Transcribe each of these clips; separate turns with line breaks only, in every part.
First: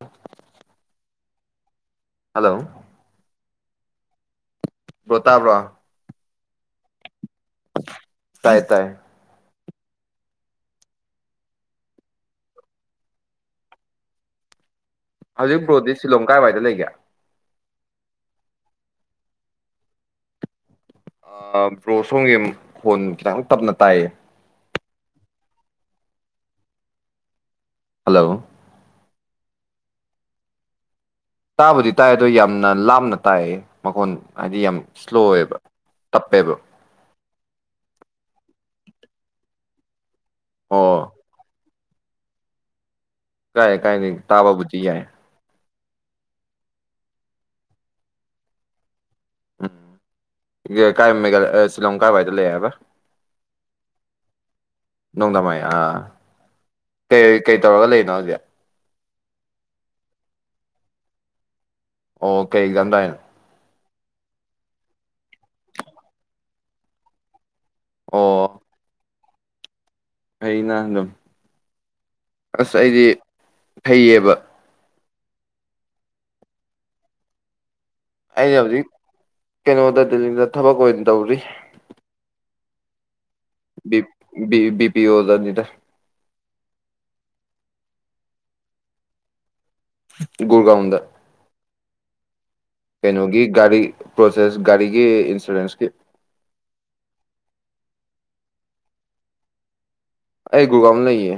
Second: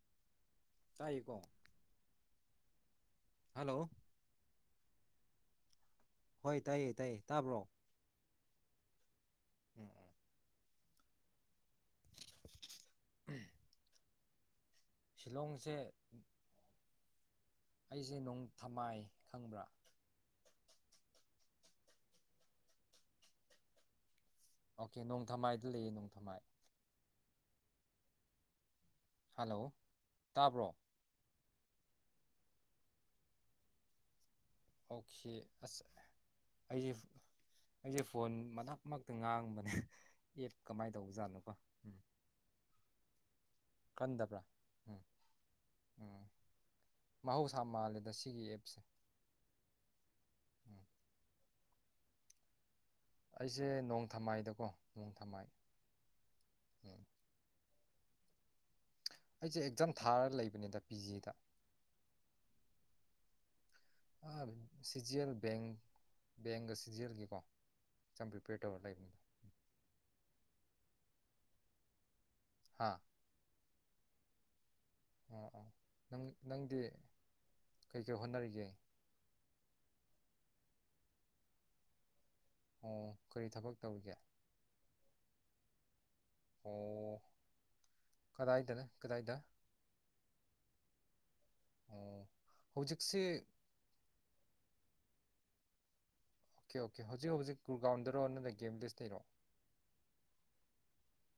ꯑ
ꯇꯥꯏꯀꯣ
hello
hello
Pratap ꯔꯣ
ꯍꯣꯏ ꯇꯥꯏꯌꯦ ꯇꯥꯏꯌꯦ ꯇꯥꯕ꯭ꯔꯣ
ꯇꯥꯏ ꯇꯥꯏ
ꯎꯝ
ꯍꯧꯖꯤꯛ
ꯁꯤꯂꯣꯡꯁꯦ
ꯕ꯭ꯔꯣꯗꯤ ꯁꯤꯂꯣꯡ ꯀꯥꯏꯋꯥꯏꯗ ꯂꯩꯒꯦ
ꯑꯩꯁꯦ ꯅꯣꯡꯊꯃꯥꯏ ꯈꯪꯕ꯭ꯔꯥ
ꯕ꯭ꯔꯣꯁꯣꯟꯒꯤ ꯈꯣꯟ ꯈꯤꯇꯪ ꯇꯞꯅ ꯇꯥꯏꯌꯦ
ꯑꯣꯀꯦ ꯅꯣꯡꯊꯃꯥꯏꯗ ꯂꯩꯌꯦ ꯅꯣꯡꯊꯝꯃꯥꯏ
ꯍꯜꯂꯣ
ꯍꯜꯂꯣ ꯇꯥꯕ꯭ꯔꯣ
ꯇꯥꯕꯨꯗꯤ ꯇꯥꯏ ꯑꯗꯣ ꯌꯥꯝꯅ ꯂꯥꯞꯅ ꯇꯥꯏ ꯃꯈꯣꯟ ꯍꯥꯏꯗꯤ ꯌꯥꯝ ꯏꯁ꯭ꯂꯣ
ꯑꯣꯀꯦ
ꯑꯣꯏꯕ
ꯑꯁ
ꯇꯞꯄꯦꯕ ꯌꯥꯝ
ꯑꯩꯁꯦ ꯑꯩꯁꯦ ꯐꯣꯟ ꯃꯅꯥꯛꯃꯛꯇ ꯉꯥꯡꯕꯅꯦ ꯑꯦꯞ ꯀꯃꯥꯏꯅ
ꯑꯣ
ꯇꯧꯕꯖꯥꯠꯅꯣꯀꯣ ꯎꯝ
ꯀꯥꯏ ꯀꯥꯏ
ꯀꯟꯗꯕ꯭ꯔꯥ
ꯇꯥꯕꯕꯨꯗꯤ
ꯎꯝ
ꯌꯥꯏ
ꯎꯝ ꯃꯍꯧꯁꯥ ꯃꯥꯜꯂꯦꯗ ꯁꯤꯒꯤ ꯑꯦꯞꯁꯦ
ꯎꯝ
ꯎꯝ
ꯀꯥꯏ ꯃꯦꯒ ꯁꯤ ꯂꯂꯪ ꯀꯥꯕꯥꯏꯗ ꯂꯩꯌꯦꯕ
ꯑꯩꯁꯦ ꯅꯣꯡ ꯊꯝꯃꯥꯏꯗꯀꯣ
ꯅꯣꯡꯗꯝꯃꯥꯏ ꯑꯥ
ꯎꯝ
ꯀꯩ ꯀꯩ ꯇꯧꯔꯒ ꯂꯩ ꯗ
ꯑꯩꯁꯦ ꯑꯦꯛꯖꯥꯝ ꯊꯥꯔꯒ ꯂꯩꯕꯅꯤꯗ ꯄꯤ ꯖꯤꯗ
ꯑꯣ ꯀꯩ ꯀꯗꯅ
ꯁꯤꯖꯤꯜꯏ ꯕꯦꯡ ꯕꯦꯡꯒ ꯁꯤꯖꯤꯜꯏꯒꯤꯀꯣ ꯑꯦꯛꯖꯝ ꯄꯔ꯭ꯤꯄꯦꯔ
ꯑ ꯅꯍꯪ ꯑꯗꯨꯝ ꯑꯁ
ꯍꯥ
ꯑꯩꯗꯤ ꯐꯩꯌꯦꯕ
ꯑ ꯑ ꯅꯪ ꯅꯪꯗꯤ ꯀꯩꯀꯩ ꯍꯣꯠꯅꯔꯤꯒꯦ
ꯑꯩꯩꯅꯕ ꯀꯩꯅꯣ ꯑꯣꯗ ꯗꯜꯂꯤꯡꯗ ꯊꯕꯛ ꯑꯣꯏꯅ ꯇꯧꯔꯤ
ꯑꯣꯝ
ꯕꯤ ꯄꯤ ꯑꯣꯖꯅꯤꯗ
ꯑꯣ ꯀꯗꯥꯏ ꯗꯥꯔꯦ ꯀꯗꯥ ꯏꯗ
ꯒꯣꯔ ꯒꯣꯏꯅ ꯗꯥ
ꯑꯣ ꯍꯧꯖꯤꯛꯁꯤ
ꯀꯩꯅꯣꯒꯤ ꯒꯥꯔꯤ ꯄ꯭ꯔꯣꯁꯦꯁ ꯒꯥꯔꯤꯒꯤ ꯏꯟꯁꯨꯔꯦꯟꯁꯀꯤ
ꯑꯣꯀꯦ ꯑꯣꯀꯦ ꯍꯧꯖꯤꯛ ꯍꯧꯖꯤꯛ ꯒ꯭ꯔꯥꯎꯟꯗꯔꯣ ꯅ꯭ꯔ ꯒꯦꯝꯗꯁ ꯂꯩꯔꯣ
ꯑꯩ ꯒꯨꯔꯒꯣꯏꯟꯗꯥ ꯂꯩꯌꯦ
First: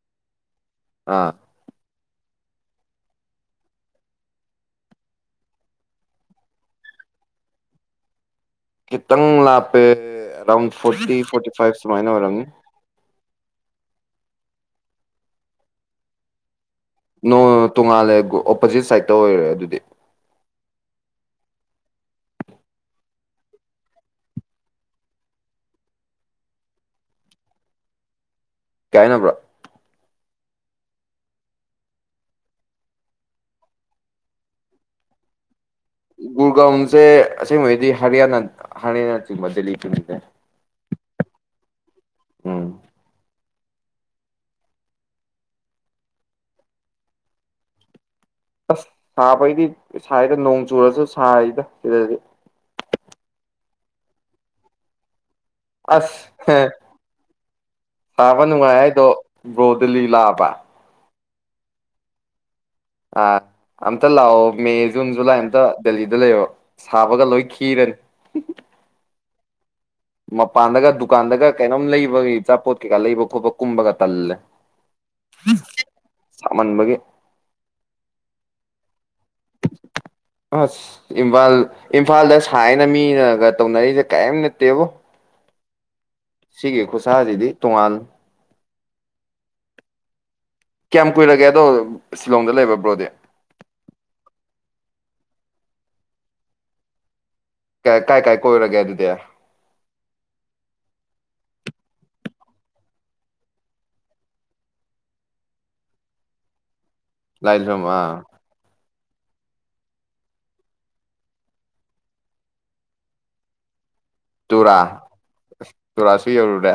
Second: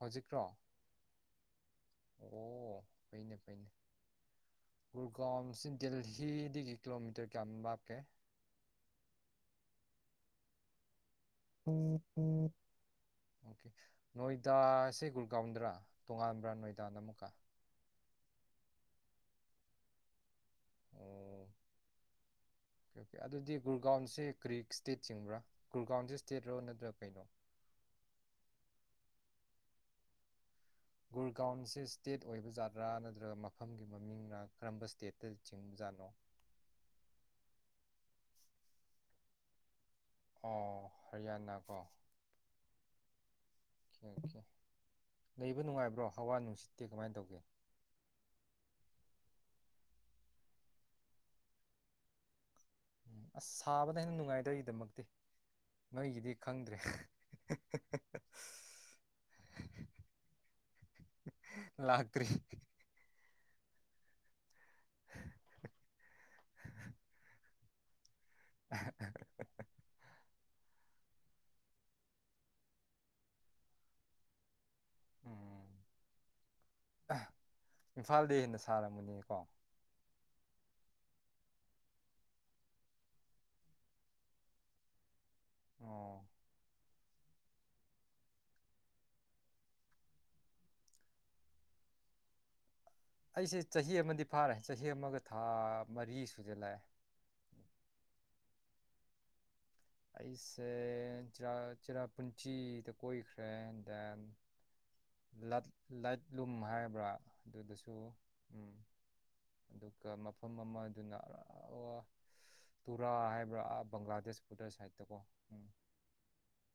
ꯍꯧꯖꯤꯛ꯭ꯔꯣ
ꯑꯥ
ꯑꯣ ꯐꯩꯅꯦ ꯐꯩꯅꯦ ꯒꯨꯔꯒꯥꯎꯝꯁꯤ ꯗꯦꯜꯍꯤꯗꯒꯤ ꯀꯤꯂꯣꯃꯤꯇꯔ ꯀꯌꯥꯝ ꯂꯥꯞꯀꯦ
ꯈꯤꯇꯡ ꯂꯥꯛꯞꯄꯦ ꯑꯦꯔꯥꯎꯟ ꯐꯣꯔꯇꯤ ꯐꯣꯔꯇꯤ ꯐꯥꯏꯚ ꯁꯨꯃꯥꯏꯅ ꯑꯣꯏꯔꯝꯅꯤ
ꯑꯣꯀꯦ ꯅꯣꯏꯗꯥꯁꯦ ꯒꯨꯔꯒ꯭ꯔꯥꯎꯟꯗ꯭ꯔꯥ ꯇꯣꯉꯥꯟꯕ꯭ꯔꯥ ꯅꯣꯏ
ꯅꯣ ꯇꯨꯡꯉꯂꯦ ꯑꯣꯄꯣꯖꯤꯠ ꯁꯥꯏꯠ ꯇ ꯑꯣꯏꯔꯦ ꯑꯗꯨꯗꯤ
ꯑꯣ ꯑꯣꯀꯦ ꯑꯣꯀꯦ ꯑꯗꯨꯗꯤ ꯒꯨꯔꯒꯥꯎꯟꯁꯦ ꯀꯔꯤ ꯏꯁꯇꯦꯠ ꯆꯤꯡꯕ꯭ꯔꯥ ꯒꯨꯔꯒꯥꯎꯟꯁꯦ ꯏꯁꯇꯦꯠꯔꯣ ꯅꯠꯇ꯭ꯔꯥ ꯀꯩꯅꯣ
ꯀꯥꯏ ꯍꯥꯏꯅꯣ ꯕ꯭ꯔꯥ
ꯒꯨꯔꯒꯥꯎꯟꯁꯦ ꯏꯁꯇꯦꯠ ꯑꯣꯏꯕ ꯖꯥꯗ꯭ꯔꯥ ꯅꯠꯇ꯭ꯔꯒ ꯃꯐꯝꯒꯤ ꯃꯃꯤꯡꯅ ꯀꯔꯝꯕ ꯏꯁꯇꯦꯠꯇ ꯆꯤꯡꯕꯖꯥꯠꯅꯣ
ꯒꯨꯔ ꯒꯣꯎꯟꯁꯦ ꯑꯁꯦꯡꯕꯩꯗꯤ [unintelligible]
ꯑꯣ ꯍꯔꯤꯌꯥꯅꯥ ꯀꯣ
ꯎꯝ
ꯑꯣꯀꯦ ꯑꯣꯀꯦ ꯂꯩꯕ ꯅꯨꯡꯉꯥꯏꯕ꯭ꯔꯣ ꯍꯋꯥ ꯅꯨꯡꯁꯤꯠꯇꯦ ꯀꯃꯥꯏꯅ ꯇꯧꯒꯦ
ꯑꯁ ꯁꯥꯕꯩꯗꯤ ꯁꯥꯏꯗ ꯅꯣꯡ ꯆꯨꯔꯁꯨ ꯁꯥꯏꯗ ꯁꯤꯕꯥ
ꯎ ꯑꯁ ꯁꯥꯕꯅꯥ ꯍꯦꯟꯅ ꯅꯨꯡꯉꯥꯏꯗꯔ ꯗꯃꯛꯇꯤ
ꯑꯁ ꯄꯥꯕ ꯅꯨꯡꯉꯥꯏ ꯍꯥꯏꯗꯣ ꯒꯣꯕꯤꯂꯤꯂꯥꯕꯥ
ꯂꯥꯛꯇꯔꯤ
ꯑꯥ ꯑꯝꯇ ꯂꯥꯛꯑꯣ ꯃꯦ ꯖꯨꯟ ꯖꯨꯂꯥꯏ ꯑꯃꯝꯇ ꯗꯦꯂꯤꯗ ꯂꯩꯌꯣ ꯁꯥꯕꯒ ꯂꯣꯏ ꯈꯤꯔꯅꯤ
[inaudible]
ꯃꯄꯥꯟꯗꯒ ꯗꯨꯀꯥꯟꯗꯒ ꯀꯩꯅꯣꯝ ꯂꯩꯕꯒꯤ ꯑꯆꯥꯄꯣꯠ ꯀꯩꯀꯥ ꯂꯩꯕ ꯈꯣꯠꯄ ꯀꯨꯝꯕꯒ ꯇꯜꯂꯦ ꯁꯥꯃꯟꯕꯒꯤ
ꯏꯝꯐꯥꯜꯗꯦ ꯍꯦꯅ ꯊꯥꯔꯃꯒꯅꯤ ꯏꯇꯎ
ꯑꯁ ꯏꯝꯐꯥꯜ ꯏꯝꯐꯥꯜꯗ ꯁꯥꯏꯅ ꯃꯤꯅꯒ ꯇꯧꯅꯔꯤꯁꯦ ꯛꯝ ꯅꯠꯇꯦꯕꯣ
ꯑꯣ
ꯁꯤꯒꯤ ꯈꯨꯁꯥꯁꯤꯗꯤ ꯇꯣꯉꯥꯥꯟ ꯀꯌꯥꯝ ꯀꯨꯏꯔꯒꯦ ꯑꯗꯣ ꯁꯤꯂꯣꯡꯗ ꯂꯩꯕ ꯕ꯭ꯔꯣꯗꯤ
ꯑꯩꯁꯦ ꯆꯍꯤ ꯑꯃꯗꯤ ꯐꯥꯔꯦ ꯆꯍꯤ ꯑꯃꯒ ꯊꯥ ꯃꯔꯤ ꯁꯨꯖꯜ ꯂꯥꯛꯑꯦ
ꯀꯥꯏ ꯀꯥꯏ ꯀꯣꯏꯔꯒꯦ ꯑꯗꯨꯗꯤ
ꯑꯩꯁꯦ ꯆꯔꯥ ꯄꯨꯨꯟꯁꯤꯗ ꯀꯣꯏꯈ꯭ꯔꯦ ꯗꯦꯟ ꯂ ꯂꯠꯂꯨ ꯍꯥꯏ ꯕꯔꯥ
ꯂꯥꯏ ꯂꯝ
ꯑꯗꯨꯗꯁꯨ
ꯑꯥ
ꯎꯝ ꯑꯗꯨꯒ ꯃꯐꯝ ꯑꯃꯗꯨꯅ ꯇꯨꯔꯥ ꯍꯥꯏꯕ꯭ꯔꯥ ꯕꯪꯒ꯭ꯂꯥꯗꯦꯁ ꯕꯣꯔꯗꯔ
ꯇꯨꯔꯥ
ꯁꯥꯏꯠꯇꯀꯣ ꯎꯝ
ꯇꯨꯔꯥꯁꯨ ꯌꯧꯔꯨꯔꯦ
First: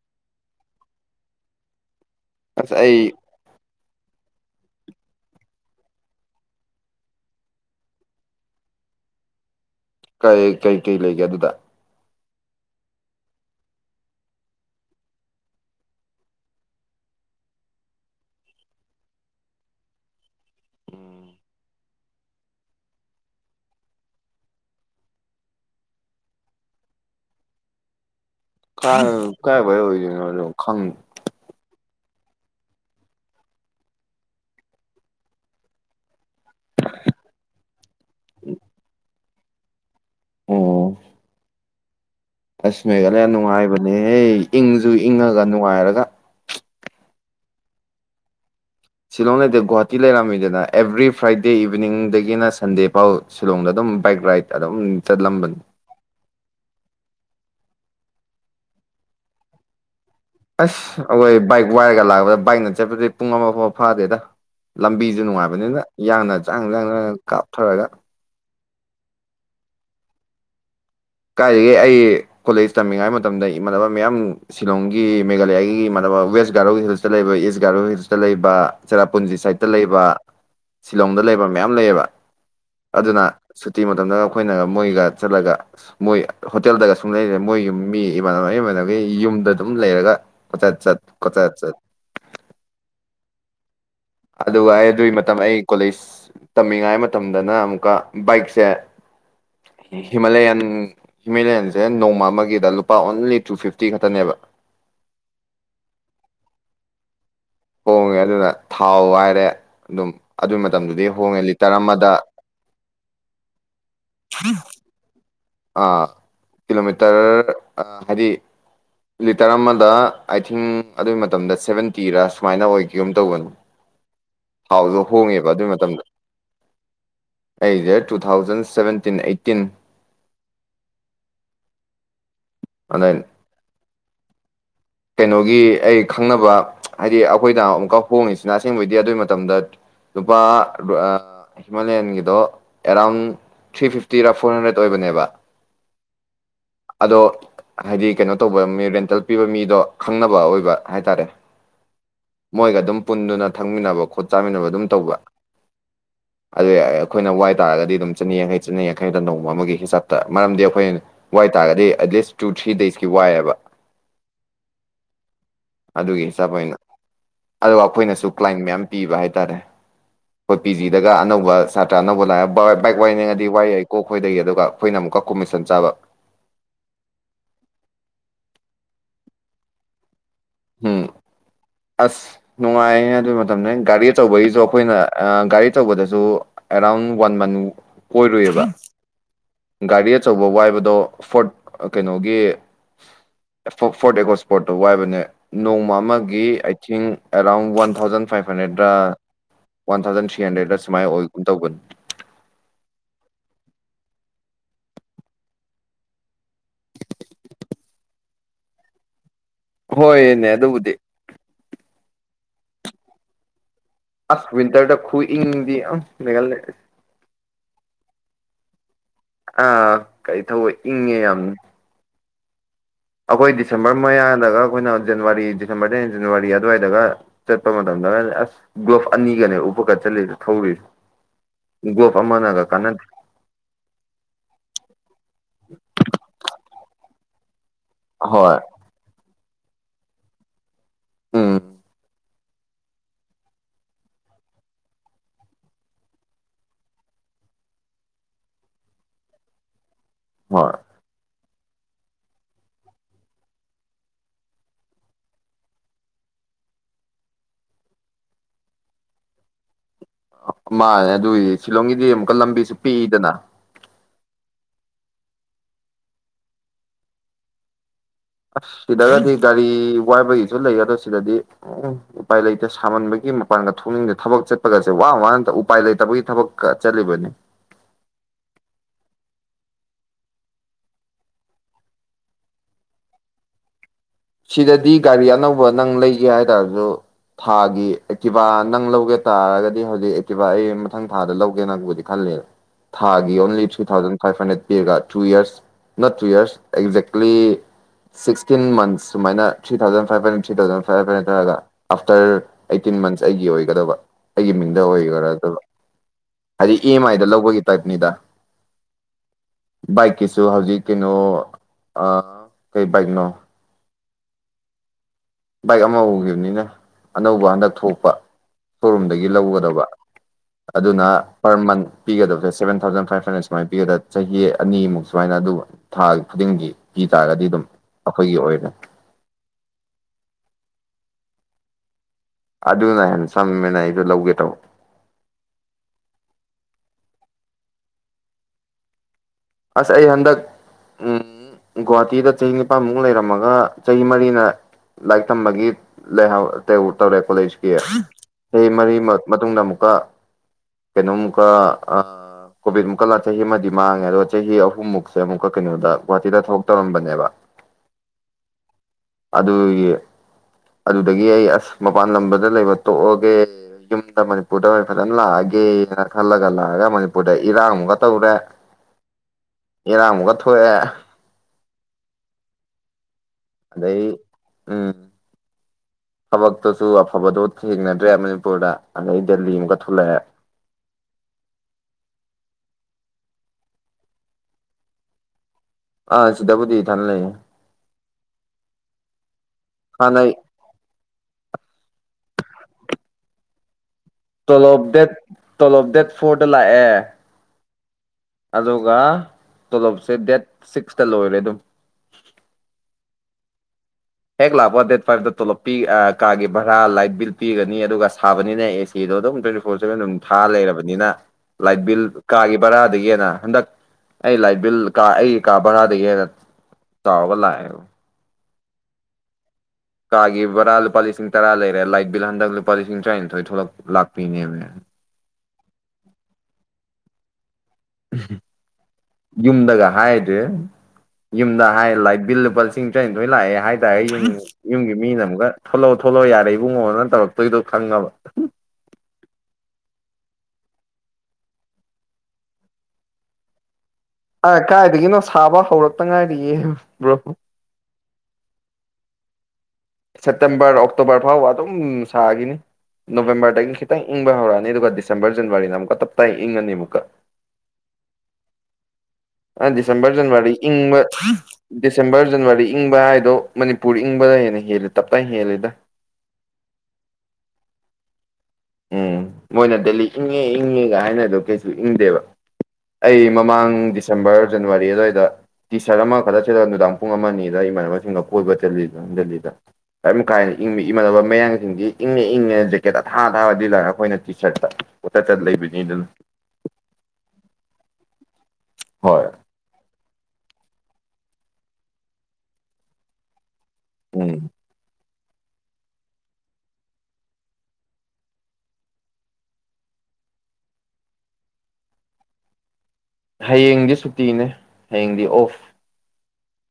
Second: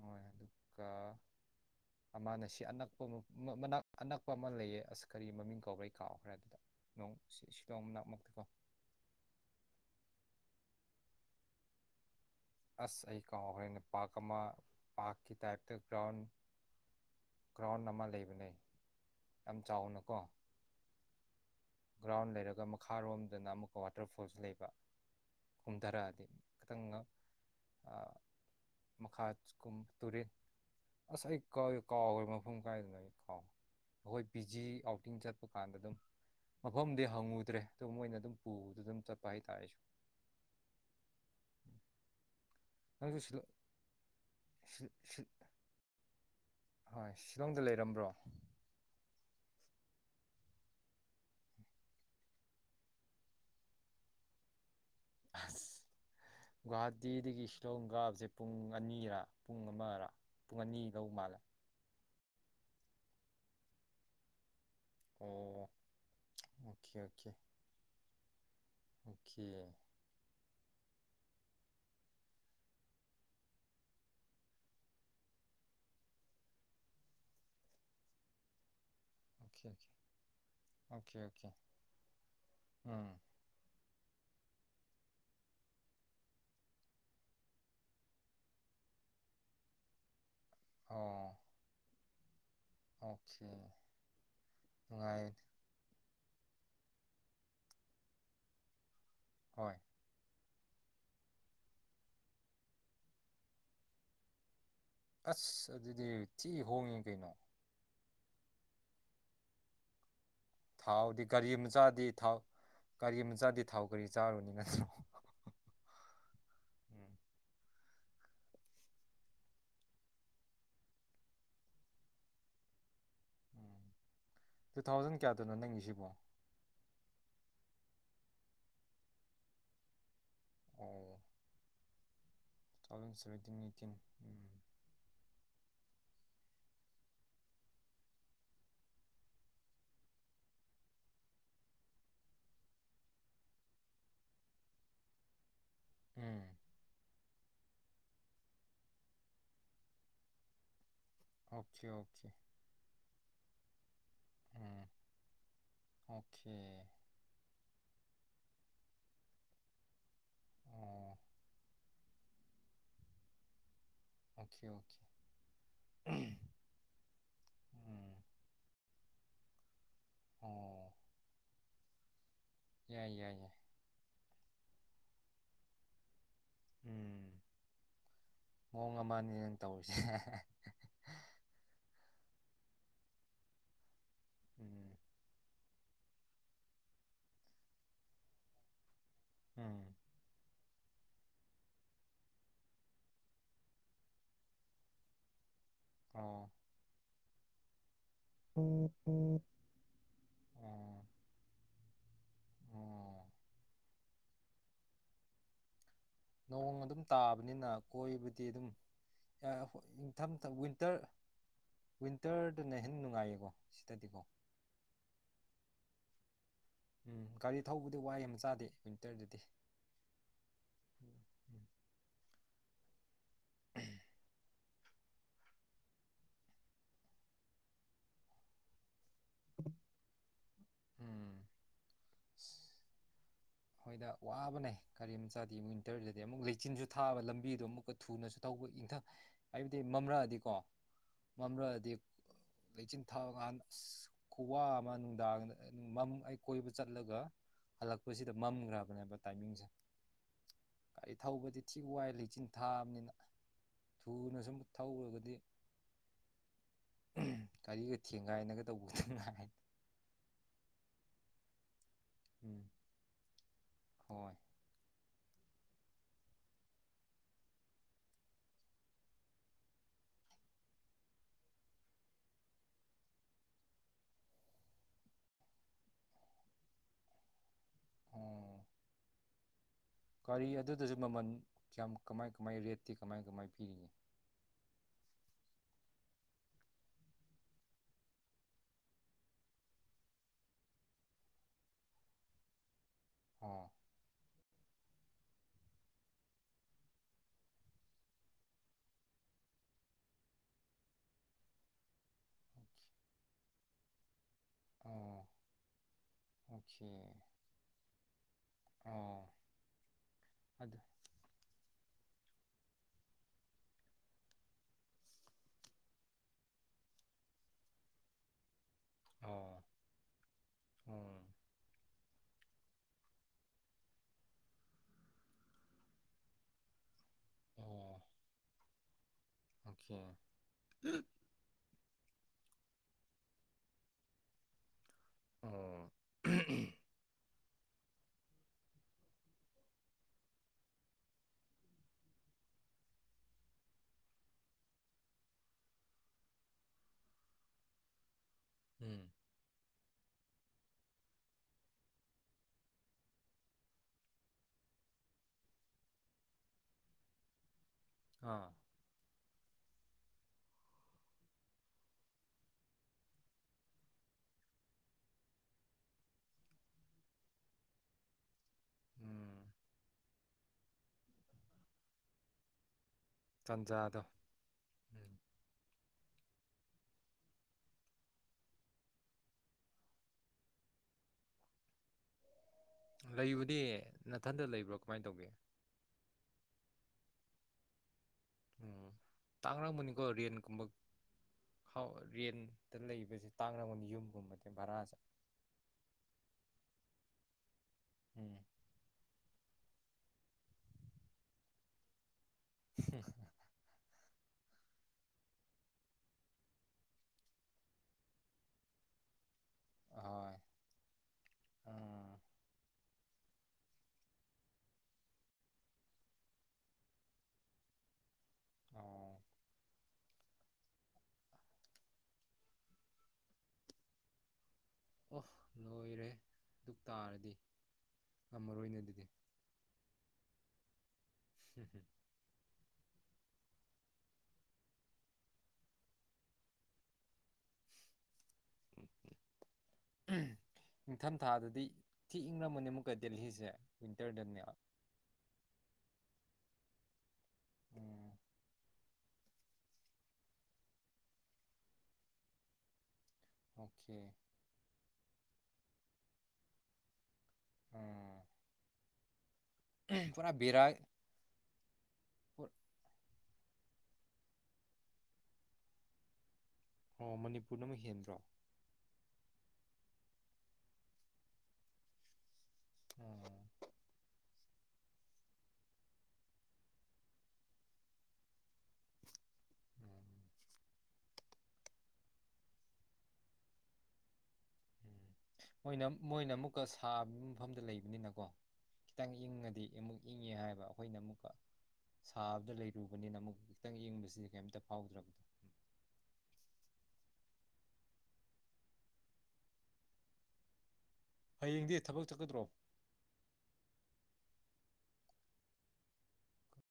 ꯍꯣꯏ ꯑꯗꯨꯀ ꯃꯥꯅ ꯁꯤ
ꯑꯁ ꯑꯩ
ꯑꯅꯛꯄ ꯃꯅꯥꯛ ꯑꯅꯛꯄ ꯑꯃ ꯂꯩꯑ ꯑꯁ ꯀꯔꯤ ꯃꯃꯤꯡ ꯀꯧꯔꯦ ꯀꯥꯎꯈ꯭ꯔꯦ ꯑꯗꯨꯗ ꯅꯣꯡ ꯁꯤ ꯁꯤꯗꯧ ꯅꯛꯃꯛꯇꯦꯀꯣ
ꯀꯩ ꯀꯩ ꯀꯩ ꯂꯩꯒꯦ ꯑꯗꯨꯗ
ꯑꯁ ꯑꯩ ꯀꯥꯎ ꯍꯣꯔꯦꯅ ꯄꯥꯔ ꯑꯃ ꯄꯥꯔꯛꯀꯤ ꯇꯥꯏꯞꯇ ꯒ꯭ꯔꯥꯎꯟ ꯒ꯭ꯔꯥꯎꯟ ꯑꯃ ꯂꯩꯕꯅꯦ ꯌꯥꯝ ꯆꯥꯎꯅꯀꯣ ꯒ꯭ꯔꯥꯎꯟ ꯂꯩꯔꯒ ꯃꯈꯥꯔꯣꯝꯗꯅ ꯑꯃꯨꯛꯀ ꯋꯥꯇꯔꯐꯣꯜꯁ ꯂꯩꯕ ꯀꯨꯝꯊꯔꯛꯑꯗꯤ ꯈꯤꯇꯪ ꯑꯥ
ꯀ ꯀꯥꯏꯚꯥꯏ ꯑꯣꯏꯗ ꯈꯪ
ꯀꯥꯎꯈ꯭ꯔꯦ ꯃꯐꯝ ꯀꯥꯏꯗꯅꯣ ꯑꯩ ꯀꯥꯎ ꯑꯩꯈꯣꯏ ꯄꯤ ꯖꯤ ꯑꯥꯎꯇꯤꯡ ꯆꯠꯄ ꯀꯥꯟꯗ ꯑꯗꯨꯝ ꯃꯐꯝꯗꯤ ꯍꯪꯉꯨꯗ꯭ꯔꯦ ꯑꯗꯨꯝ ꯃꯣꯏꯅ ꯑꯗꯨꯝ ꯄꯨꯗ ꯑꯗꯨꯝ ꯆꯠꯄ ꯄꯍꯤ ꯇꯑ
ꯑꯣꯝ ꯑꯁ
ꯅꯪꯁꯨ
ꯃꯦꯘꯂꯌꯥ
ꯁꯤꯂꯣꯡ
ꯅꯨꯡꯉꯥꯏꯕꯅꯦꯍꯦ ꯏꯪꯁꯨ ꯏꯪꯉꯒ ꯅꯨꯡꯉꯥꯏꯔꯒ
ꯍꯣꯏ ꯁꯤꯂꯣꯡꯗ ꯂꯩꯔꯝꯕ꯭ꯔꯣ
ꯁꯤꯂꯣꯡ ꯂꯩꯗꯤ ꯒꯨꯍꯥꯇꯤ ꯂꯩꯔꯝꯃꯤꯗꯅ ꯑꯦꯕ꯭ꯔꯤ ꯐ꯭ꯔꯥꯏꯗꯦ ꯏꯚꯤꯅꯤꯡꯗꯒꯤꯅ ꯁꯟꯗꯦ ꯐꯥꯎ ꯁꯤꯂꯣꯡꯗ ꯑꯗꯨꯝ ꯕꯥꯏꯛ ꯔꯥꯏꯠ ꯑꯗꯨꯝ ꯆꯠꯂꯝꯕꯅꯤ
ꯑꯁ ꯒꯨꯍꯥꯇꯤꯗꯒꯤ ꯁꯤꯂꯣꯡ ꯀꯥꯕꯁꯦ ꯄꯨꯡ ꯑꯅꯤꯔ ꯄꯨꯡ ꯑꯃꯔ ꯄꯨꯡ ꯑꯅꯤ
ꯑꯁ
ꯂꯧ ꯃꯥꯜꯂꯦ
ꯑꯩꯈꯏꯛ ꯋꯥꯏꯔꯒ ꯂꯥꯛꯏ ꯅꯠꯇ ꯆꯠꯄꯗꯤ ꯄꯨꯡ ꯑꯃ ꯐꯥꯎꯕ ꯐꯥꯗꯦꯗ ꯂꯝꯕꯤꯁꯦ
ꯑꯣ
ꯅꯨꯡꯉꯥꯏꯕꯅꯤꯅ ꯌꯥꯡꯅ ꯆꯥꯡꯅ
ꯑꯣꯀꯦ
ꯆꯪꯅ
ꯑꯣꯀꯦ
ꯀꯥꯞꯊꯔꯒ
ꯑꯣꯀꯦ
ꯀꯥꯏꯗꯒꯤꯩ ꯑꯩ ꯀꯣꯂꯦꯖ ꯇꯝꯃꯤꯉꯩ ꯃꯇꯝꯗ ꯏꯃꯥꯟꯅꯕ ꯃꯌꯥꯝ ꯁꯤꯂꯣꯡꯒꯤ ꯃꯦꯘꯂꯌꯥꯒꯤ ꯏꯃꯥꯟꯅꯕ ꯋꯦꯁ ꯒꯥꯥꯏꯔꯣ ꯍꯤꯜꯁꯇ ꯂꯩꯕ ꯏꯁ ꯒꯥꯥꯏꯔꯣ ꯍꯤꯜꯁꯇ ꯂꯩꯕꯔ ꯄꯨꯟꯖꯤ ꯁꯥꯏꯗꯠꯇ
ꯑꯣꯀꯦ ꯑꯣꯀꯦ
ꯂꯩꯕ
ꯑꯣꯀꯦ
ꯁꯤꯂꯣꯡꯗ ꯂꯩꯕ
ꯑꯣꯀꯦ
ꯃꯌꯥꯝ ꯂꯩꯌꯦꯕ
ꯎꯝ
ꯑꯗꯨꯅ ꯁꯇꯤ ꯃꯇꯝꯗ ꯑꯩꯈꯣꯏꯅ ꯃꯣꯏꯒ ꯆꯠꯂꯒ ꯃꯣꯏ ꯍꯣꯇꯦꯜꯗꯒ ꯁꯨꯝ ꯂꯩꯔꯤꯦ ꯃꯣꯏꯒꯤ ꯃꯤ ꯏꯃꯥꯟꯅꯕ ꯏꯃꯥꯟꯅꯕꯒꯤ ꯌꯨꯝꯗ ꯑꯗꯨꯝ ꯂꯩꯔꯒ ꯀꯊ ꯆꯠ ꯆꯠ
ꯑꯣ
ꯀꯊ ꯆꯠ ꯆꯠ
ꯑ
ꯑꯗꯨ ꯑꯩ ꯑꯗꯨꯒꯤ ꯃꯇꯝ ꯑꯩ ꯀꯣꯂꯦꯖ ꯇꯝꯃꯤꯉꯥꯏ ꯃꯇꯝꯗꯅ ꯑꯃꯨꯛꯀ ꯕꯥꯏꯛꯁꯦ
ꯍꯣꯏ
ꯍꯤꯃꯂꯌꯥꯟ ꯎ ꯍꯤꯃꯥꯂꯌꯥꯟꯁꯦ ꯅꯣꯡꯃ ꯑꯃꯒꯤꯗ ꯂꯨꯄꯥ ꯑꯣꯟꯂꯤ ꯇꯨ ꯐꯤꯐꯇꯤ ꯈꯛꯇꯅꯦꯕ
ꯑꯁ ꯑꯗꯨꯗꯤ ꯊꯤ ꯍꯣꯡꯉꯤ ꯀꯩꯅꯣ
ꯍꯣꯡꯉꯦ ꯑꯗꯨꯅ ꯊꯥꯎ ꯋꯥꯏꯔꯦ ꯑꯗꯨꯝ ꯑꯗꯨꯏ ꯃꯇꯝꯗꯨꯗꯤ
ꯊꯥꯎꯗꯤ
ꯍꯣꯡꯉꯦ
ꯒꯥꯔꯤ
ꯂꯤꯇꯔ
ꯃꯆꯥꯗꯤ
ꯑꯃꯗ
ꯊꯥꯎ ꯒꯥꯔꯤ ꯃꯆꯥꯗꯤ ꯊꯥꯎ ꯒꯥꯔꯤ ꯆꯥꯔꯨꯅꯤ ꯅꯠꯇ꯭ꯔꯣ
ꯑꯥ
ꯎꯝ
ꯀꯤꯂꯣꯃꯤꯇꯔ ꯍꯥꯏꯗꯤ ꯂꯤꯇꯔ ꯑꯃꯗ ꯑꯥꯏ ꯊꯤꯡ ꯑꯗꯨꯒꯤ ꯃꯇꯝꯗ ꯁꯚꯦꯟꯇꯤꯔꯥ ꯁꯨꯃꯥꯏꯅ ꯑꯣꯏꯒꯒꯨꯝ ꯇꯒꯅꯨ
ꯎꯝ ꯇꯨ
ꯍꯥꯎꯁꯨ
ꯊꯥꯎꯖꯟ
ꯍꯣꯡꯉꯦꯕ
ꯀꯌꯥꯗꯅꯣ
ꯑꯗꯨꯒꯤ ꯃꯇꯝꯗ
ꯅꯪꯒꯤꯁꯤꯕꯣ
ꯑꯩꯁꯦ two thousand seventeen eighteen
uh two
ꯑꯗ
ꯊꯥꯎꯖꯟ ꯁꯚꯦꯟꯇꯤꯟ ꯑꯩꯠꯇꯤꯟ
ꯀꯩꯅꯣꯒꯤ ꯑꯩ ꯈꯪꯅꯕ ꯍꯥꯏꯗꯤ ꯑꯩꯈꯣꯏꯅ ꯑꯃꯨꯛꯀ ꯍꯣꯡꯉꯤꯁꯤꯅ ꯑꯁꯦꯡꯕꯩꯗꯤ ꯑꯗꯨꯒꯤ ꯃꯇꯝꯗ ꯂꯨꯄꯥ ꯍꯤꯃꯥꯂꯌꯥꯟꯒꯤꯗꯣ ꯑꯦꯔꯥꯎꯟ ꯊ꯭ꯔꯤ ꯐꯤꯐꯇꯤꯔ ꯐꯣꯔ ꯍꯟꯗ꯭ꯔꯦꯇꯥ ꯑꯣꯏꯕꯅꯦꯕ
ꯎꯝ
ꯑꯗꯣ ꯍꯥꯏꯗꯤ ꯀꯩꯅꯣ ꯇꯧꯕ ꯃꯤ ꯔꯦꯟꯇꯦꯜ ꯄꯤꯕ ꯃꯤꯗꯣ ꯈꯪꯅꯕ ꯑꯣꯏꯕ ꯍꯥꯏꯇꯥꯔꯦ
ꯑꯣꯀꯦ ꯑꯣꯀꯦ
ꯃꯣꯏꯒ ꯑꯗꯨꯝ ꯄꯨꯟꯗꯨꯅ ꯊꯛꯃꯤꯟꯅꯕ ꯈꯣꯠ ꯆꯥꯃꯤꯟꯅꯕ ꯑꯗꯨꯝ
ꯎꯝ
ꯇꯧꯕ
ꯑꯣꯀꯦ
ꯑꯗꯩ ꯑꯩꯈꯣꯏꯅ ꯋꯥꯏ ꯇꯥꯔꯒꯗꯤ ꯑꯗꯨꯝ ꯆꯠꯅꯤ ꯌꯥꯡꯈꯩ ꯆꯠꯅꯤ ꯌꯥꯡꯈꯩꯗ ꯅꯣꯡꯃꯥ ꯑꯃꯒꯤ ꯍꯤꯁꯥꯞꯇ ꯃꯔꯝꯗꯤ ꯑꯩꯈꯣꯏ
ꯑꯣ
ꯋꯥꯏꯇꯥꯥꯔꯗꯤ ꯑꯦꯠꯂꯤꯁ ꯇꯨ ꯊ꯭ꯔꯤ ꯗꯦꯁꯀꯤ ꯋꯥꯏꯑꯦꯕ
ꯑꯣꯀꯦ ꯑꯣꯀꯦ
ꯑꯗꯨꯒꯤ ꯆꯄꯄꯥꯅꯤꯅꯥ ꯑꯗꯨꯗ
ꯎꯝ
ꯑꯩꯈꯣꯏꯅꯁꯨ ꯀ꯭ꯂꯥꯏꯟ ꯃꯌꯥꯝ ꯄꯤꯕ ꯍꯥꯏꯇꯥꯔꯦ ꯑꯣ ꯄꯤ ꯖꯤꯗꯒ ꯑꯅꯧꯕꯁ ꯁꯥꯇꯔ꯭ ꯑꯅꯧꯕꯥ ꯂꯥꯛꯑꯥ ꯕꯥꯏꯛ
ꯌꯥꯏ ꯌꯥꯏ
ꯋꯥꯏꯅꯤꯡꯉꯗꯤ
ꯌꯥꯏ
ꯋꯥꯏ ꯌꯥꯏꯀꯣ ꯑꯩꯈꯣꯏꯗꯒꯤ ꯑꯗꯨꯝ ꯑꯩꯈꯣꯏꯅ ꯑꯃꯨꯛꯀ ꯀꯣꯃꯦꯁꯟ ꯆꯥꯕ
ꯍꯣꯡ ꯑꯃꯅꯦ ꯇꯧꯔꯤꯁꯦ
ꯎꯝ ꯑꯁ ꯅꯨꯡꯉꯥꯏꯕꯥꯅꯤ ꯑꯗꯨꯏ ꯃꯇꯝꯗꯣ ꯒꯥꯔꯤ ꯑꯆꯧꯕꯒꯤꯁꯨ
ꯎꯝ
ꯑꯩꯈꯣꯏꯅ ꯒꯥꯔꯤ ꯑꯆꯧꯕꯗꯁꯨ ꯑꯦꯔꯥꯎꯟ ꯋꯥꯟ ꯃꯟ ꯀꯣꯏꯔꯨꯏꯑꯕ
ꯎꯝ
ꯒꯥꯔꯤ ꯑꯆꯧꯕ ꯋꯥꯏꯕ ꯑꯗꯣ ꯐꯣꯔꯠ ꯀꯩꯅꯣꯒꯤ ꯐꯣꯔꯠ ꯑꯦꯀꯣ ꯏꯁꯄꯣꯔꯠꯇꯣ ꯋꯥꯏꯕꯅꯦ ꯅꯣꯡꯃ ꯑꯃꯒꯤ
ꯑꯣ
ꯑꯥꯏꯊꯤꯡ around one thousand five hundred one thousand three hundred
ꯑꯣ
ꯁꯨꯃꯥꯏꯅ ꯑꯣꯏꯒꯨꯝ ꯇꯧꯕꯅꯤ
ꯑꯣ ꯅꯣꯡ ꯑꯗꯨꯝ ꯇꯥꯕꯅꯤꯅ ꯀꯣꯏꯕꯗꯤ ꯑꯗꯨꯝ ꯏꯪꯊꯝꯇꯥ
ꯍꯣꯏꯅꯦ ꯑꯗꯨꯕꯨꯗꯤ
ꯋꯤꯟꯇꯔ ꯋꯤꯟꯇꯔꯗꯅ ꯍꯦꯟꯅ ꯅꯨꯡꯉꯥꯏꯌꯦꯀꯣ ꯁꯤꯗ
ꯑꯁ ꯋꯟꯇꯔꯗ ꯈꯨꯨ ꯏꯪꯗꯤ ꯑ ꯂꯩꯔꯝꯗꯦ
ꯎꯝ ꯒꯥꯔꯤ ꯊꯧꯕꯗꯤ ꯋꯥꯏ ꯌꯥꯝꯅꯥ ꯆꯥꯗꯦ ꯋꯤꯟꯇꯔꯗꯗꯤ
ꯑꯥ ꯀꯩ ꯊꯧꯕ ꯏꯪꯉꯦ ꯌꯥꯝꯅ ꯑꯩꯈꯣꯏ ꯗꯤꯁꯦꯝꯕꯔ ꯃꯌꯥꯗꯒ ꯑꯩꯈꯣꯏꯅ ꯖꯅꯋꯥꯔꯤ ꯗꯤꯁꯦꯝꯕꯔꯗ ꯖꯅꯋꯥꯔꯤ ꯑꯗꯨꯋꯥꯏꯗꯒ ꯆꯠꯄ ꯃꯇꯝꯗꯒ ꯑꯁ ꯒ꯭ꯂꯣꯞ ꯑꯅꯤꯒꯅꯦ ꯎꯄꯀ ꯆꯠꯂꯨꯏꯗꯣ ꯊꯧꯔꯨꯏꯗꯣ
ꯎꯝ
ꯒꯂꯣꯞ ꯑꯃ ꯅꯒ ꯀꯅꯥꯗꯦ
ꯍꯣꯏꯗ ꯋꯥꯕꯅꯦ ꯀꯔꯤꯝꯆꯥꯗꯤ ꯋꯤꯟꯇꯔꯗꯗꯤ ꯑꯃꯨꯛ ꯂꯩꯆꯤꯟꯖꯨ ꯊꯥ ꯊꯥꯕ ꯂꯝꯕꯤꯗꯣ ꯑꯃꯨꯛ ꯈꯨꯠ ꯊꯨꯅꯁꯨ
ꯍꯣꯏ
ꯇꯧꯕ ꯏꯪꯊ ꯍꯥꯏꯕꯗꯤ ꯃꯝꯔꯥꯑꯗꯤꯀꯣ
ꯎꯝ
ꯃꯝꯔꯑꯗꯤ ꯂꯩꯆꯤꯟ ꯊꯥꯟ ꯑꯁ ꯈꯨꯋꯥ ꯑꯃ ꯅꯨꯡꯗꯥꯡ ꯃꯝ ꯑꯩ ꯀꯣꯏꯕ ꯆꯠꯂꯒ ꯍꯜꯂꯛꯄꯁꯤ ꯃꯝꯈ꯭ꯔꯕꯅꯦꯕ ꯇꯥꯏꯃꯤꯡꯁꯦ
ꯍꯣꯏ
ꯒꯥꯔꯤ ꯊꯧꯕꯗꯤ ꯍꯧꯖꯤꯛ ꯋꯥꯏ ꯂꯩꯆꯤꯟ ꯊꯥꯕꯅꯤꯅ ꯊꯨꯅ ꯁꯨꯝ ꯊꯧꯔꯒꯗꯤ ꯒꯥꯔꯤꯒ ꯊꯦꯡꯒꯥꯏꯅꯒ ꯇꯧꯕꯗꯨ ꯉꯥꯏ
ꯃꯥ ꯑꯗꯨꯏ ꯂꯤꯂꯣꯡꯒꯤꯗꯤ ꯑꯃꯨꯛꯀ
ꯎꯝ
ꯂꯝꯕꯤꯁꯨ ꯄꯤꯛꯏꯗꯅ
ꯍꯣꯏ
ꯑꯁ ꯁꯤꯗꯒꯗꯤ ꯒꯥꯔꯤ ꯋꯥꯏꯕꯒꯤꯁꯨ ꯂꯩ ꯑꯗꯣ ꯁꯤꯗꯗꯤ ꯎꯝ ꯎꯄꯥꯏ ꯂꯩꯇꯦ ꯁꯥꯃꯟꯕꯒꯤ ꯃꯄꯥꯟꯒ ꯊꯣꯛꯅꯤꯡꯗꯦ ꯊꯕꯛ ꯆꯠꯄꯒꯁꯦ ꯋꯥ ꯋꯥꯅ ꯎꯄꯥꯏ ꯂꯩꯇꯕꯒꯤ ꯊꯕꯛꯀ ꯆꯠꯂꯤꯕꯅꯤ
ꯑꯣ ꯒꯥꯔꯤ ꯑꯗꯨꯗꯁꯨ ꯃꯃꯜ ꯀꯌꯥꯝ ꯀꯃꯥꯏ ꯀꯃꯥꯏ ꯔꯦꯠꯇꯤ ꯀꯃꯥꯏ ꯀꯃꯥꯏ ꯄꯤꯔꯤꯅꯤ
ꯁꯤꯗꯗꯤ ꯒꯥꯔꯤ ꯑꯅꯧꯕ ꯅꯪ ꯂꯩꯒꯦ ꯍꯥꯏꯇꯥꯔꯁꯨ ꯊꯥꯒꯤ ꯑꯦꯛꯇꯤꯚꯥ ꯅꯪ ꯂꯧꯒꯦ ꯇꯥꯔꯒꯗꯤ ꯍꯧꯖꯤꯛ ꯑꯦꯛꯇꯤꯚ ꯑꯩ ꯃꯊꯪ ꯊꯥꯗ ꯂꯧꯒꯦꯅꯪꯕꯨꯗꯤ ꯈꯂꯕ ꯊꯥꯒꯤ ꯑꯣꯟꯂꯤ
ꯑꯣ
ꯊ꯭ꯔꯤ ꯊꯥꯎꯖꯟ ꯐꯥꯏꯚ ꯍꯟꯗ꯭ꯔꯦꯠ ꯄꯤꯔꯒ two years not two years exactly sixteen months ꯁꯨꯃꯥꯏꯅ three thousand five hundred three thousand five hundred ꯍꯥꯏꯔꯒ ꯑꯥꯐꯇꯔ ꯑꯩꯠꯇꯤꯟ ꯃꯟꯁ ꯑꯩꯒꯤ ꯑꯣꯏꯒꯗꯕ ꯑꯩꯒꯤ ꯃꯤꯡꯗ
ꯑꯣ
ꯑꯣꯏꯒꯗꯕ ꯍꯥꯏꯗꯤ
ꯑꯣꯀꯦ
ꯏ ꯑꯦꯝ ꯑꯥꯏꯗ ꯂꯧꯕꯒꯤ ꯇꯥꯏꯞꯅꯤꯗ
ꯑꯣ
ꯕꯥꯏꯛꯀꯤꯁꯨ
ꯑꯗꯨ
ꯍꯧꯖꯤꯛ ꯀꯩꯅꯣ ꯑ ꯀꯩ ꯄꯏꯛ ꯅꯣ ꯕꯥꯏꯛ ꯑꯃ ꯎꯈꯤꯕꯅꯤꯅ ꯑꯅꯧꯕ ꯍꯟꯗꯛ ꯊꯣꯛꯄ ꯁꯣꯔꯨꯝꯗꯒꯤ
ꯑꯣ
ꯂꯧꯒꯗꯕ ꯑꯗꯨꯅ
ꯎꯝ
ꯄꯔ ꯃꯟ ꯄꯤꯒꯗꯕꯁꯦ ꯁꯚꯦꯟ ꯊꯥꯎꯖꯟ ꯐꯥꯏꯚ ꯍꯟꯗ꯭ꯔꯦꯗ ꯁꯨꯃꯥꯏꯅ ꯄꯤꯒꯗ꯭ꯔꯥ ꯆꯍꯤ ꯑꯅꯤꯃꯨꯛ ꯁꯨꯃꯥꯏꯅ ꯑꯗꯨꯝ ꯊꯥ ꯈꯨꯗꯤꯡꯒꯤ ꯄꯤ ꯇꯥꯔꯒꯗꯤ ꯑꯗꯨꯝ
ꯑꯣ
ꯑꯩꯈꯣꯏꯒꯤ ꯑꯣꯏꯔꯦ
ꯁꯣ
ꯑꯗꯨꯅ ꯍꯟ ꯁꯝꯃꯤꯅ ꯑꯩꯗꯣ ꯂꯧꯒꯦ ꯇꯧꯕ
ꯎꯝ
ꯑꯁ ꯑꯩ ꯍꯟꯗꯛ ꯒꯨꯍꯥꯇꯤꯗ ꯆꯍꯤ ꯅꯤꯄꯥꯜꯃꯨꯛ ꯂꯩꯔꯝꯃꯒ ꯆꯍꯤ ꯃꯔꯤꯅ ꯂꯥꯏꯔꯤꯛ ꯇꯝꯕꯒꯤ ꯇꯧꯔꯦ ꯀꯣꯂꯦꯖꯀꯤ ꯆꯍꯤ ꯃꯔꯤ
ꯎꯝ
ꯃꯇꯨꯡꯗ ꯑꯃꯨꯛꯀ ꯀꯩꯅꯣꯃꯨꯛꯀ ꯑ ꯀꯣꯕꯤꯃꯨꯛꯀ ꯆꯍꯤ ꯑꯃꯗꯤ ꯃꯥꯡꯉꯦ ꯑꯗ ꯆꯍꯤ ꯑꯍꯨꯝꯃꯨꯛꯁꯦ ꯑꯃꯨꯛꯀ ꯀꯩꯅꯣꯗ ꯒꯨꯍꯥꯇꯤꯗ ꯊꯕꯛ ꯇꯧꯔꯝꯕꯅꯦꯕ
ꯑꯥ
ꯑꯗꯨꯗ ꯑꯗꯨꯗꯒꯤ ꯑꯩ ꯑꯁ ꯃꯄꯥꯟ ꯂꯝꯕꯗ ꯂꯩꯕ ꯇꯣꯛꯑꯒꯦ ꯌꯨꯝꯗ ꯃꯅꯤꯄꯨꯔꯗ ꯍ ꯐꯖꯅ ꯂꯥꯛꯑꯒꯦꯅ ꯈꯜꯂꯒ ꯂꯥꯛꯑꯒ ꯃꯅꯤꯄꯨꯔꯗ ꯏꯔꯥꯡ ꯑꯃꯒ ꯇꯧꯔꯦ
ꯎꯝ
ꯏꯔꯥꯡꯃꯨꯛꯒ ꯊꯣꯛꯑꯦ ꯑꯗ
ꯇꯥꯟꯖꯥꯗꯣ
ꯎꯝ ꯊꯕꯛꯇꯨꯁꯨ ꯑꯐꯕꯗꯣ ꯊꯦꯡꯅꯗ꯭ꯔꯦ ꯃꯅꯤꯄꯨꯔꯗ ꯑꯗꯩ ꯗꯦꯜꯂꯤ ꯑꯃꯨꯛꯀ ꯊꯂꯛꯑꯦꯕ
ꯂꯩꯕꯨꯗꯤ ꯅꯊꯟꯗ ꯂꯩꯕ꯭ꯔꯣꯥ ꯀꯃꯥꯏꯅ ꯇꯧꯒꯦ
ꯑꯥ ꯁꯤꯤꯗꯥꯕꯨꯗꯤ ꯊꯅ ꯂꯩꯦ
ꯎꯝ ꯇꯥꯡꯔꯛꯕꯅꯤꯀꯣ
ꯍꯥꯟꯅꯩ
ꯔꯦꯟꯒꯨꯝꯕ ꯔꯦꯟꯗ ꯂꯩꯕꯁꯦ ꯇꯥꯡꯅꯕ ꯌꯨꯝ
ꯇꯣꯂꯣꯞꯗꯦꯠ ꯇꯣꯂꯣꯞ ꯗꯦꯠ ꯐꯣꯔꯗ ꯂꯥꯛꯑꯦ
ꯎꯝ
ꯑꯒ ꯂꯁꯦ ꯗꯦꯠ ꯁꯤꯛꯁꯇ ꯂꯣꯏꯔꯦ ꯑꯗꯨꯝ
ꯍꯝ
ꯍꯦꯛ ꯂꯥꯛꯄ ꯗꯦꯠ ꯐꯥꯏꯚꯇ ꯇꯣꯂꯞ ꯄꯤ ꯀꯥꯒꯤ ꯚꯔꯥ ꯂꯥꯏꯠ ꯕꯤꯜ ꯄꯤꯒꯅꯤ ꯑꯗꯨꯒ ꯁꯥꯕꯅꯤꯅ ꯑꯦꯁꯤꯗꯣ ꯑꯗꯨꯝ ꯇ꯭ꯋꯦꯟꯇꯤ ꯐꯣꯔ ꯁꯚꯦꯟ ꯅꯨꯃꯤꯠ
ꯑꯍꯣꯏ
ꯊꯥ ꯂꯩꯔꯕꯅꯤꯅ ꯂꯥꯏꯠ ꯕꯤꯜ
ꯎꯝ
ꯀꯥꯒꯤ ꯚꯔꯥꯗꯒꯤ ꯍꯦꯟꯅ ꯍꯟꯗꯛ ꯑꯩ ꯂꯥꯏꯠ ꯕꯤꯜ ꯀꯥ ꯑꯩꯒꯤ ꯀꯥ ꯚꯔꯥꯗꯒꯤ ꯍꯦꯟꯅ ꯆꯥꯎꯔꯒ ꯂꯥꯛꯑꯦꯕ
ꯑꯣ
ꯀꯥꯒꯤ ꯚꯔꯥ ꯂꯨꯄꯥ ꯂꯤꯁꯤꯡ ꯇꯔꯥ ꯂꯩꯔꯦ ꯂꯥꯏꯠ ꯕꯤꯜ ꯍꯟꯗꯛ ꯂꯨꯄꯥ ꯂꯤꯁꯤꯡ ꯇꯔꯥꯅꯤꯊꯣꯏ ꯊꯣꯛꯂꯛ ꯂꯥꯛꯄꯤꯅꯦꯃꯦ꯫
ꯂꯣꯏꯔꯦ ꯑꯗꯨ ꯇꯥꯔꯗꯤ꯫
ꯎꯝ
ꯉꯝꯃꯔꯣꯏꯅꯦ ꯑꯗꯨꯗꯤ
ꯌꯨꯝꯗꯒ ꯍꯥꯏꯗ꯭ꯔꯦ ꯌꯨꯝꯗ ꯍꯥꯏ ꯂꯥꯏ ꯕꯤꯜ ꯂꯨꯄꯥꯜꯁꯤꯡ ꯇ꯭ꯔꯥꯏꯟ ꯂꯣꯏ ꯂꯥꯛꯑꯦ ꯍꯥꯏꯇꯥꯔ ꯌꯨꯝ ꯌꯨꯝꯒꯤ ꯃꯤꯅ ꯑꯃꯨꯛꯀ ꯊꯣꯛꯣꯂꯛꯑꯣ ꯊꯣꯛꯂꯛꯑꯣ ꯌꯥꯔꯦ ꯏꯕꯨꯡꯉꯣ ꯅ ꯇꯧꯔꯛꯇꯣꯏꯗꯣ ꯈꯪꯉꯕ꯫
ꯅꯤꯡꯊꯝ ꯊꯥꯗꯗꯤ ꯊꯤ ꯏꯪꯔꯝꯒꯅꯤ ꯑꯃꯨꯛꯀ ꯗꯦꯜꯍꯤꯁꯦ꯫ ꯋꯤꯟꯇꯔꯗꯅꯦ
ꯑ ꯀꯥꯏꯗꯗꯒꯤꯅꯣ ꯁꯥꯕ ꯍꯧꯔꯛ꯫ ꯇ ꯉꯥꯏꯔꯤꯌꯦ ꯕ꯭ꯔꯣ꯫
ꯎꯝ꯫
ꯁꯦꯞꯇꯦꯝꯕꯔ ꯑꯣꯛꯇꯣꯕꯔ ꯐꯥꯎꯕ ꯑꯗꯨꯝ ꯁꯥꯈꯤꯅꯤ꯫ ꯅꯣꯕꯦꯝꯕꯔꯗꯒꯤ
ꯑꯣꯀꯦ
ꯈꯤꯇꯪ ꯏꯪꯕ ꯍꯧꯔꯛꯑꯅꯤ ꯑꯗꯨꯒ ꯗꯤꯁ ꯁꯦꯝꯕꯔ ꯖꯟꯋꯥꯔꯤꯅ ꯑ ꯃꯨꯛꯀ ꯇꯞ ꯇꯥꯏ ꯏꯪꯉꯅꯤ ꯑꯃꯛꯀ꯫
ꯎꯝ꯫
ꯑ ꯗꯤꯁꯝꯕ꯭ꯔ
ꯄꯨꯔꯥ
ꯖꯟꯋꯥꯔꯤ
ꯕꯦꯔꯥ
ꯏꯪꯕ꯫ ꯗꯤꯁꯦꯝꯕꯔ ꯖꯟꯋꯥꯔꯤ ꯏꯪꯕ ꯍꯥꯏꯗꯣ꯫ ꯃꯅꯤꯄꯨꯔ ꯏꯪꯕꯗꯩ ꯍꯦꯟꯅ ꯍꯦꯂꯦ ꯇꯞꯇꯥꯏ ꯍꯦꯜꯂꯦꯗ꯫
ꯑꯣ ꯃꯅꯤꯄꯨꯔꯅ ꯑꯃꯨꯛ ꯍꯦꯟꯕ꯭ꯔꯣ꯫
ꯎꯝ ꯃꯣꯏꯅ ꯗꯦꯜꯂꯤ ꯏꯪꯉꯦ ꯏꯪꯉꯦꯒ ꯍꯥꯏꯅꯗꯣ ꯀꯩꯁꯨ ꯏꯪꯗꯦꯕ ꯑꯩ
ꯎꯝ
ꯃꯃꯥꯡ ꯗꯤꯁꯦꯝꯕꯔ ꯖꯟꯋꯥꯔꯤ ꯑꯗꯨꯋꯥꯏꯗ ꯇꯤ ꯁꯥꯔꯠ ꯑꯃ ꯈꯛꯇ ꯁꯦꯠꯂ ꯅꯨꯗꯥꯡ ꯄꯨꯡ ꯑꯃ ꯑꯅꯤꯗ ꯏꯃꯥꯟꯅꯕꯁꯤꯡꯒ ꯀꯣꯏꯕ ꯆꯠꯂꯤꯗ ꯗꯦꯜꯂꯤꯗ
ꯎꯝ
ꯀꯔꯤꯝ ꯀꯥꯏꯅ ꯏꯪꯕ ꯏꯃꯥꯟꯅꯕ ꯃꯌꯥꯡꯁꯤꯡꯗꯤ ꯏꯪꯉꯦ ꯏꯪꯉꯦ ꯖꯦꯀꯦꯠ ꯑꯊꯥ ꯊꯥꯕ ꯂꯤꯠꯂ ꯑꯩꯈꯣꯏꯅ꯫ ꯇꯤ
ꯎꯝ
ꯁꯔꯠꯇ [unintelligible]
ꯃꯣꯏꯅ
ꯂꯩꯕꯅꯤꯗ ꯑꯗꯨꯝ꯫
ꯃꯣꯏꯅ ꯑꯃꯨꯛꯀ ꯁꯥꯕ ꯃꯐꯝꯗ ꯂꯩꯕꯅꯤꯅꯀꯣ꯫ ꯈꯤꯇꯪ ꯏꯪꯉꯗꯤ ꯑꯃꯨꯛ ꯏꯪꯉꯦ ꯍꯥꯏꯕ꯫ ꯑꯩꯈꯣꯏꯅ ꯑꯃꯨꯛꯀ ꯁꯥꯕꯗ ꯂꯩꯔꯨꯕꯅꯤꯅ ꯑꯃꯨꯛ꯫ ꯈꯤꯇꯪ ꯏꯪꯕꯁꯤꯗꯤ
ꯎꯝ
ꯀꯩꯝꯇ ꯐꯥꯎꯗ꯭ꯔꯕ꯫ ꯍꯌꯦꯡꯗꯤ ꯊꯕꯛ ꯆꯠꯀꯗ꯭ꯔꯣ꯫
ꯍꯌꯦꯡꯗꯤ ꯁꯨꯇꯤꯅꯦ ꯍꯌꯦꯡꯗꯤ ꯑꯣꯐ꯫